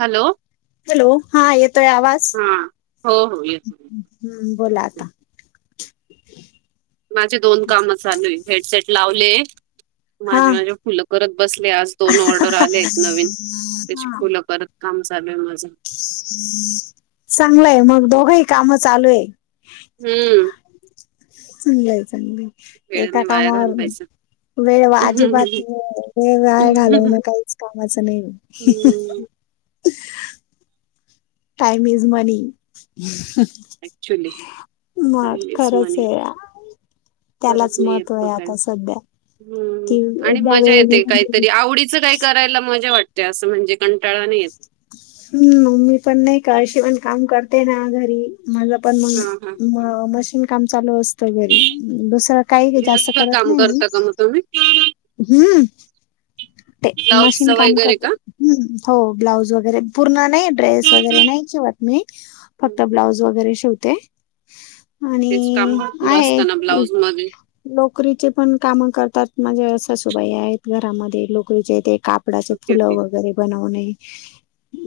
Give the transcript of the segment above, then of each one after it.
Hello hello. हा येतोय आवाज? हा हो हो येतो हम्म. बोला आता. माझे दोन काम चालूए. हेडसेट लावले- हा माझे माझे फुलं करत बसले. आज दोन ऑर्डर आल्यायेत नवीन. त्याची फुलं करत काम चालूय माझं. चांगलंय मग दोघही काम चालू आहे. हम्म. चांगलय चांगलय एका वेळाने वाया कामावर म- घालवायचं वेळ अजिबात. मी वेळ वाया घालवण हम्म काहीच कामाचं नाही. [inaudible] Time is money. ऍक्च्युली मग काही नाहीच म्हणे खरंचए. त्यालाच परत नाही येत महत्त्व तो आहे काय आता सध्या. कि हम्म आणि एकदा मजा वेळ येते. निघून गेली काहीतरी आवडीचं काही - करायला मजा वाटते. असं म्हणजे कंटाळा नाही येत. हम्म मी पण नाही का अशी पण काम करते ना घरी. माझं पण हा हा मग म मशीन काम चालू असत. घरी. दुसरं काही जास्त दिवसभर करत काम नाही मी. [unintelligible] हम्म. ते मशीन ब्लाऊजचं काम वगैरे करते. का हं. हो ब्लाऊज वगैरे पूर्ण- नाही ड्रेस वगैरे नाही शिवत मी. हं, फक्त हं. ब्लाऊज वगैरे शिवते. आणि तेच काम भरपूर -आहे. असताना ब्लाऊज मध्ये लोकरीचे पण काम करतात. माझ्या सासूबाई आहेत घरामध्ये लोकरीचे ते काप- -पडाचे ओके फुलं ओके. वगैरे बनवणे-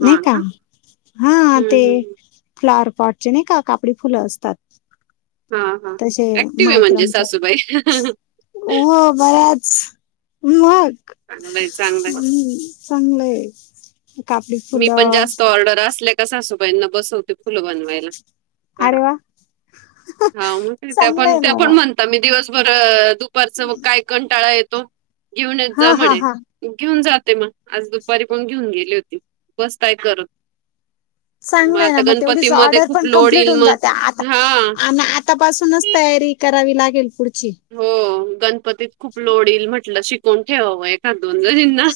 नाही का? हा. हम्म, ते- हम्म. फ्लॉवर पॉटचे नाही का कापडी फुलं असतात. हा हा तसे ऍक्टिव्ह आहे म्हणजे मायक्रोमच. सासूबाई हो बऱ्याच- मग? चांगलंय चांगलंय हम्. चांगलंय कापडी - मी पण जास्त ऑर्डर असल्या का, सासूबाईंना बसवते फुलं बनवायला. करा. अरे वा हा ग! त्या पण चांगलंय त्या ना पण वा म्हण- आता मी दिवसभर, दुपारचं मग काय कंटाळा येतो. घेऊनच जा हा हा म्हणे. हा घेऊन जाते म. आज दुपारी पण घेऊन गेली होती. बसताय करत. चांगलंय ना आता मग, तेवढीच गणपतीमध्ये ऑर्डर खूप पण लोड कंप्लीट येईल होऊन जाते आता मग हा आणि आ - -तापासूनच तयारी करावी लागेल पुढची. हो. गणपतीत खूप लोड येईल म्हटलं शिकून ठेवावं हे. दोन जणींना.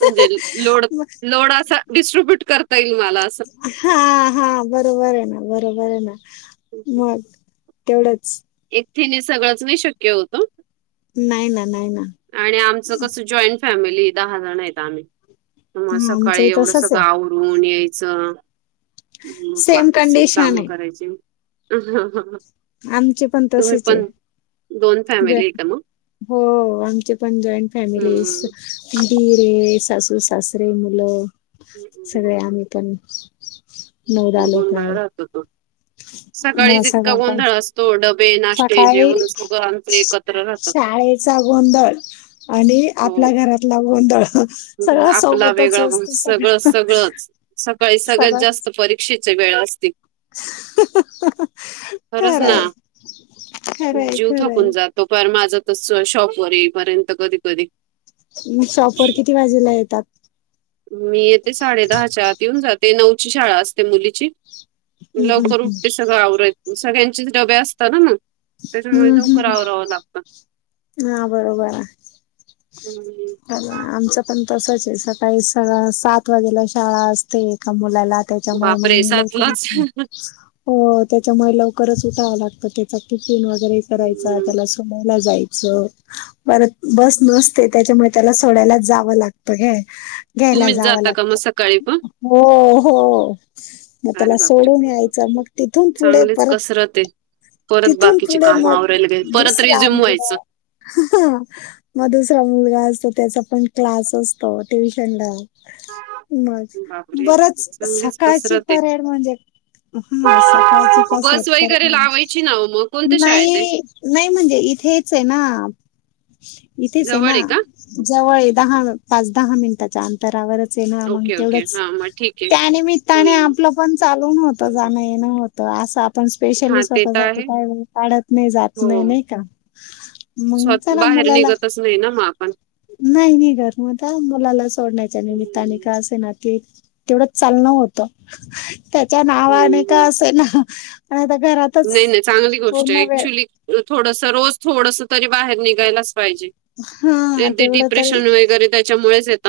म्हणजे लोड, लोड असा डिस्ट्रीब्युट करता येईल मला. हा हा. बरोबर आहे ना. बरोबर आहे ना. मग तेवढंच- एकटीनी सगळंच नाही शक्य होतं हो. नाही ना. नाही ना. आणि आमचं कसं जॉईंट फॅमिलीए. दहा जण येत आम्ही. मग हा सकाळी आमचंही एवढंस तसच आहे गाव करून यायचं सेम बाकीचे कंडिशन कामं आहे करायचे ह हं हं आमची पण तसेच आहे दोन फॅमिली आहे जॉईंट का मग हो आमचे पण जॉईंट फॅमिली हम्म. रे सासू सासरे मुलं सगळे आम्ही पण नऊ दहा लोक गोंधळ आहेत राहतो तो सकाळी मग जितका सगळं काय गोंधळ तो डबे नाश्ते सकाळी जेवण सगंळ आमच एकत्र राहतं चा गोंधळ आणि हो आपल्या घरातला गोंधळ आपला सोबतच वेगळा ब असतो सगळं सगळंच सकाळी सगळ सगळं जास्त परीक्षेच्या वेळ असतील खरंच ना खरंय खरंय जीव खरंय थकून जात तो पण माझं तस शॉपवर येईपर्यंत कधी कधी शॉपवर किती वाजेला येतात मी येते साडे दहाच्या आत येऊन जाते नऊची शाळा असते मुलीची हम्म लवकर हम्म उठते सगळं आवरय सगळ्यांचेच डबे असतात ना मग त्याच्यामुळे हम्म लवकर हम्म आवरायला लागत हा बरोबर आहे हम्म. आमचं पण तसच आहे सकाळी सात वाजेला शाळा असते एका मुलाला त्याच्यामुळे मग बापरे म लवकर सातलाच. हो त्याच्यामुळे लवकरच उठावं लागतं त्याच टिफीन वगैरे करायचा हम्म त्याला समवला जायच परत बस नसते त्याच्यामुळे त्याला सोडायला जावं लागतं ग तुम्हीच जाता का मग सकाळी पण हो हो मग अरे त्याला सोडून यायचं बापरे मग तिथून पुढे चांगलीच परत कसरत आहे परत तिथून बाकीची पुढे काम मग आवरायला गेल परत दुसरा रिझ्युम व्हायचं आं मग दुसरा मुलगा असतो त्याचा पण क्लास असतो ट्युशन ला म बापरे बरच चांगलीच सकाळची कसरत आहे परेड म्हणजे हा सकाळच त्या बस सर वगैरे नाही लावायची ना हो मग कोणत्या शाळेत आहे नाही नाही म्हणजे इथेच आहे ना इथेच आहे जवळ ना का जवळ दहा पाच दहा मिनिटाच्या अंत तरवरच ये ना मग ओके ओके तेवढंच हा मग ठीक आहे त्यानिमित्ताने हम्म. आपलं पण चालून होत जाणं येणं होतं असं आपण हा स्पेशली ते तर स्वतः आहे काय काढत नाही जात नाही हो नाही का मंग स्वत चला बाहेर मुलाला निघतच नाही ना मग आपण नाही नाही घर मता मुलाला सोडण्यायच्या निमित्ताने हम्म. का असे ना ककी तेवढंच चालण होत त्याच्या नावाने हम्म, का हम्म. असे ना आणि आता घरात नाही नाही चांगली गोष्ट ऍक्च्युली थोडस रोज थोडस तरी बाहेर निघायलाच पाहिजे हा अदी तेवढं तरी डिप्रेशन वगैरे त्याच्यामुळेच येत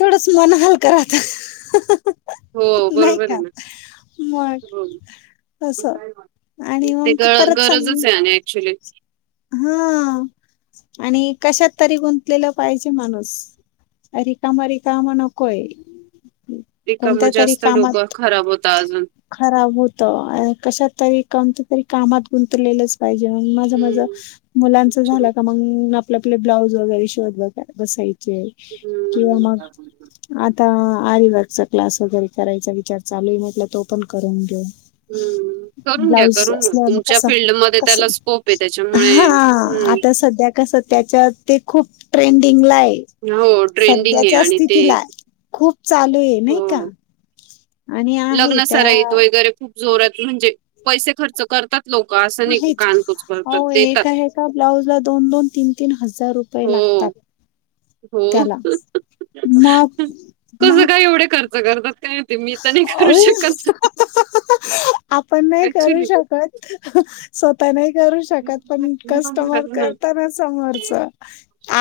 थोडंच मन हलक राहतात हो नाही बरोबर आहे का ना. मग हो. तस आणि ते ग मग परत सांग गरजच आहे आणि ऍक्च्युली हा आणि कशात तरी गुंतलेला पाहिजे माणूस अ रिकामा रिकामा नकोय ते काम कोणत्या तरी जास्त कामात डोक खराब होता अजून खराब होत कशात तरी कमत तरी कामात गुंतलेलंच पाहिजे माझं माझ हम्म. मुलांच ऍक्च्युली झालं का मग आपले आपले ब्लाऊज वगैरे शोधत बसायचे किं हम्म. [inaudible] आता आरिवगचा क्लास वगैरे करायचा विचार चालू आहे म्हटलं तो पण करून घेऊ हम्म. करून घ्या, ब्लाउज असणार मग कस कस कोप य त्याच हा. आता सध्या कस त्याच्यात ते खूप ट्रेंडिंगलाय. हो ट्रेंडिंग आहे सध्याच्या आणि ते स्थितीला, खूप चालूय नई का? आणि आहे लग्न त्या सराईत वगैरे खूप जोरात म्हणजे पैसे खर्च करतात लोकं असं नाही की आहेच कानकुच करतात, आवो देतात. एका एका ब्लाऊज ला दोन दोन तीन तीन हजार रुपये हो. लागतात. हो. त्याला [unintelligible] मग? कसं मा काय एवढे खर्च करतात काय माहिती मी तर नाही करू शकत [unintelligible] आपण नाही करू ऍक्च्युली शकत, स्वतः नाही करू शक शकत पण, कस्टमर खरंच ना. करताना समोरच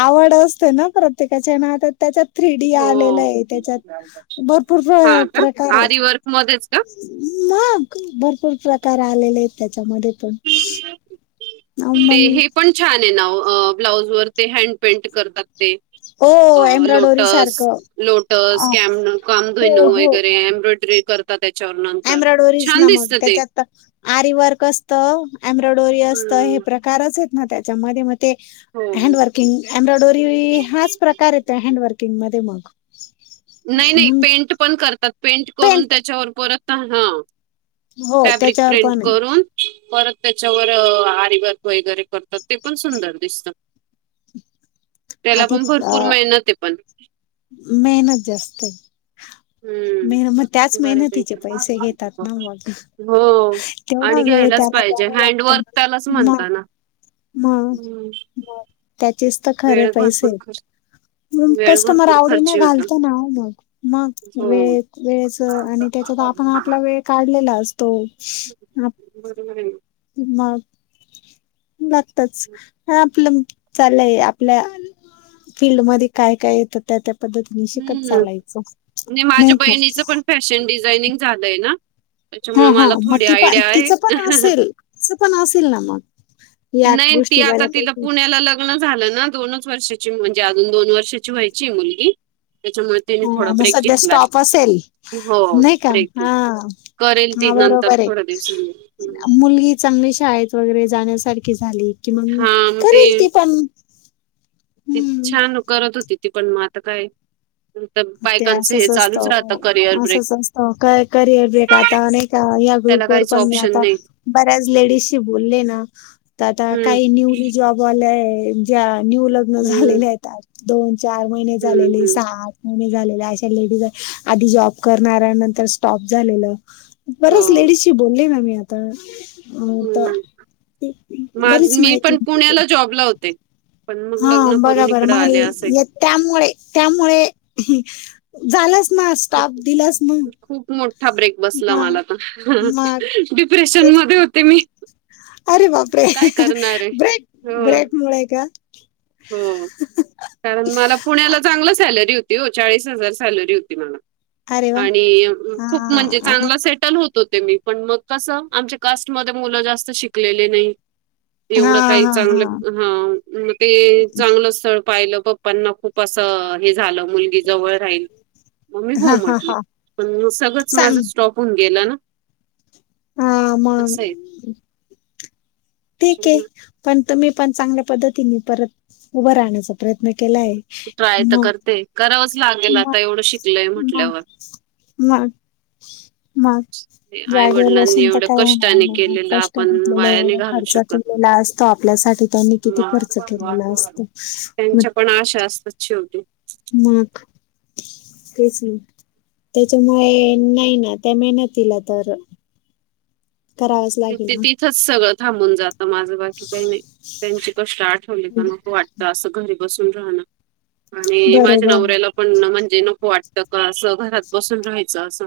आवड असते ना. प्रत्येकाच्या ना आता त्याच्यात थ्री डी आलेलं हो. आहे, त्याच्यात भरपूर प्रकार आहेत. मध्येचं का? मग भरपूर प्रकार आलेले आहेत, त्याच्यामध्ये पण. अं, ते हे मग पण छान आहे ना, ओ ब्लाउज वर ते हँड पेंट करतात ते. ओ अ एम्ब्रॉयडरी लोटस सारखं लोटस अं, कॅम- हो कामधेनू हो वगैरे एम्ब्रॉयडरी कर त तेच्यावर नाम एम्ब्रॉयडरीज ना मग, त्याच्यात तर अरी वर्क असतं. एम्ब्रॉयडोरी असतं हे हम्म प्रकारच आहेत ना, त्याच्यामध्ये मग ते हो. हँन्डवर्क एम्ब्रॉयडरी हाच प्रकार येतोय हॅन्डवर्किंग मध्ये मग. नाही नाही मग पेंट पण करतात, पेंट करून त्याच्यावर परत हा. हो फॅब्रिक त्याच्यावर प्रिंट पण आहे. करून परत त्याच्यावर आरीवर्क वगैरे करतात, ते पण सुंदर दिसतं. त्याला आधी पण अ भरपूर मेहनत आहे पण. मेहनत जास्त आहे. हं. मेहन मग, त्याच मेहनतीचे बऱ्यापैकी. पैसे घेतात ना मग. हो. तेवढा आणि वेळ घ्यायलाच त्याला पाहिजे. द्यावा लागतो हँडवर्क त्यालाच म म्हणता ना. मग. हं. त्याचेच तर खरे वेळ पैसे भरपूर आहेत. खर्च म वेळ कस्टमर भरपूर आवडीने खर्ची होतो. घालतो ना, मग मग हो. वेळ वेळेच आणि त्याच्यात हा आपला वेळ काढलेला असतो. बरोबर आहे. मग लागतच. हे आपलं चालय आपल्या, फील्डमध्येध्ये काय काय येतं त्या त्या पद्धतीनी शिकत हं. चालायचं, माझ्या नाही का? बहिणीचं पण फॅशन डिझायनिंग झालंय ना हा त्याच्यामुळे हा मला मग थोडी ती पण आयडिया आहे. तिचं [inaudible] पण असेल तिचं पण असेल ना मग या नई न ती गोष्टी आता तिला बऱ्यापैकी पुण्याला लग ग्न झालं ना दोनच वर्षाची म्हणजे अजून दोन वर्षाची व्हायची मुलगी. त्याच्यामुळे तिने थोडा हा मग ब्रेक सध्या घेतलाय. स्टॉप असेल, हो नाही का? ब्रेक हा. करेल ती हा नंतर बरोबरय. थोड्या दिवसांनी. हम्म. मुलगी चांगली शाळेत वगैरे जाण्यासारखी झाली कि मग हा मग ते करेल ती पण. ती हम्म छान करत होती ती पण म आता काय तर ते बायकांचं हे असंच चालूच असतं. राहतं करिअर ब्रेक असंच असतं करिअर ब्रेक आता अनेक या त्याला ग्रुप वर काहीच पण मी ऑप्शन आता नाही. बऱ्याच लेडीजशी बोलले ना, तर आता हम्म काही न्यूली जॉब वाल्या ज्या न्यू लग्न हम्म झालेल्या आहेत त्या दोन, चार महिने हम्म झालेले हम्म सहा महिने झालेल्या अशा लेडीजय, आधी जॉब करणाऱ्या नंतर स्टॉप झालेलं हो बऱ्याच लेडीजशी बोलले ना मी आता अ तर हम्म, माझ बरीच मी माहिती पण मिळते पुण्याला जॉबला होते. पण मग हा लग्न बघा करून बरं इकड मग आले ल- असंय. य- त्यामुळे त्यामुळे झालंच ना, स्टॉप दिलाच ना. खूप मोठा ब्रेक बसला मग मला तर, मग डिप्रेशन तेच मध्ये होते मी. अरे आता बापरे! काय करणार आहे? ब्रेक हो, ब्रेक मुळे का? हो कारण मला पुण्याला चांगली सॅलरी होती हो चाळीस हजार सॅलरी होती मला अरे वा आणि हा खूप म्हणजे आणि चांगला सेटल होत मी पण मग कस आमच्या कास्ट म मुलं जास्त शिकलेले नाही हा एवढं काही हा चांगलं हा मग ते चांगलं स्थळ पाहिलं पप्पांना खूप असं हे झालं मुलगी जवळ राहील मग मी हो हा हा म्हटली हा पण सगळंच माझ सांग स्टॉप होन गेलं ना आम असं ठीक आहे पण तुम्ही पण चांगल्या पद्धतीने परत उभं राहण्याच प्रयत्न केला आहे ट्राय तर म करते करावंच लागेल म आता एवढं शिकलय म म्हटल्यावर. मग मग आई जाागेवर वडिलांनी बसून तर एवढं काय कष्टाने होणार केलेलं कष्ट आपण घटलेलं वाया नाही एवढं घालू खर्च शकत. केलेला असतो आपल्यासाठी त्यांनी किती खर्च केलेला मग असतो मग त्यांच्या पण आशा असतात शेवटी मग तेच नाही त्याच्यामुळे नाही ना त्या मेहनत तला तर करावंच लागेल ना तिथंच सगळं थांबून जातं माझं बाकी काही नाही त्यांची कष्ट आठवली का नक वाटत असं घरी बसून राहणं आणि माझ्या बरोबर नवऱ्याला पण म्हणजे नको वाटतं का असं घरात बसून राहायचं असं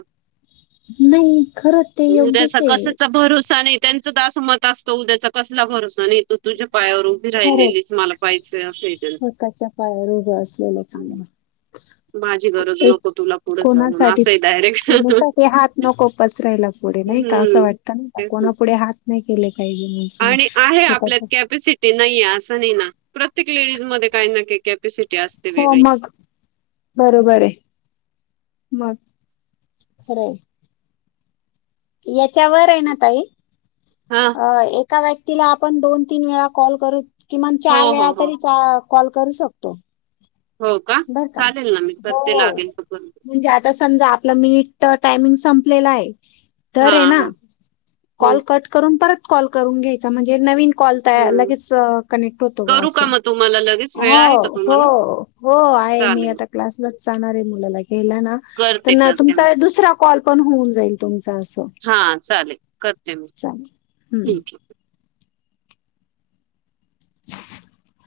नाही खरंच ते उद्याचा योग्यच आहे कशाचा भरोसा नाही त्यांच दास मत असतं उद्याचा कसला भरोसा नाही तो तुझ्या पायावरून ी खरंच राहिलेलीच मला पाहियचं असंच स्वतःच्या पायावर उभं असलेलं चांगलं माझी गरज एक नको तुला पुढे चालून कोणासाठी असं आहे डायरेक्ट कोणासाठी हात नको पसरायला पुढे नाही का असं हम्म वाटत नाही का तेच ना. कोणा पुढे हात नाही केले पाहिजे म्हण आणि आहे आपल्यात कॅपसिटी ते नाहीये असं नाही ना प्रत्येक लेडीज मध्ये काही ना का कॅपॅसिटी असते हो वेगळी मग बरोबर आहे मग खरं याच्यावर आहे ना ताई हा अ एका व्यक्तीला आपण दोन तीन वेळा कॉल करू किमान हो चार वेळा हो हो तरी कॉल करू शकतो हो का चालेल ना मी हो करते लागेल तरून म्हणजे आता समजा आपलं मिनिट टायमिंग संपलेलं आहे हा तररे हा ना हम्म, कॉल कट करून परत कॉल करून घ्यायचा म्हणजे नवीन कॉल त्या हम्म. लगेच कनेक्ट होतो ग करू का असं मग तुम्हाला लगेच वेळ आहे का हो तुम्हाला हो हो आहे मी चालेल आता क्लासलाच जाचाणार आहे मुलाला घ्यायला ना करते प करते मग तुमचा दुसरा कॉल पण होऊन जाईल तुमच असं हा चालेल करते मी चालेल हम्म थक य [unintelligible]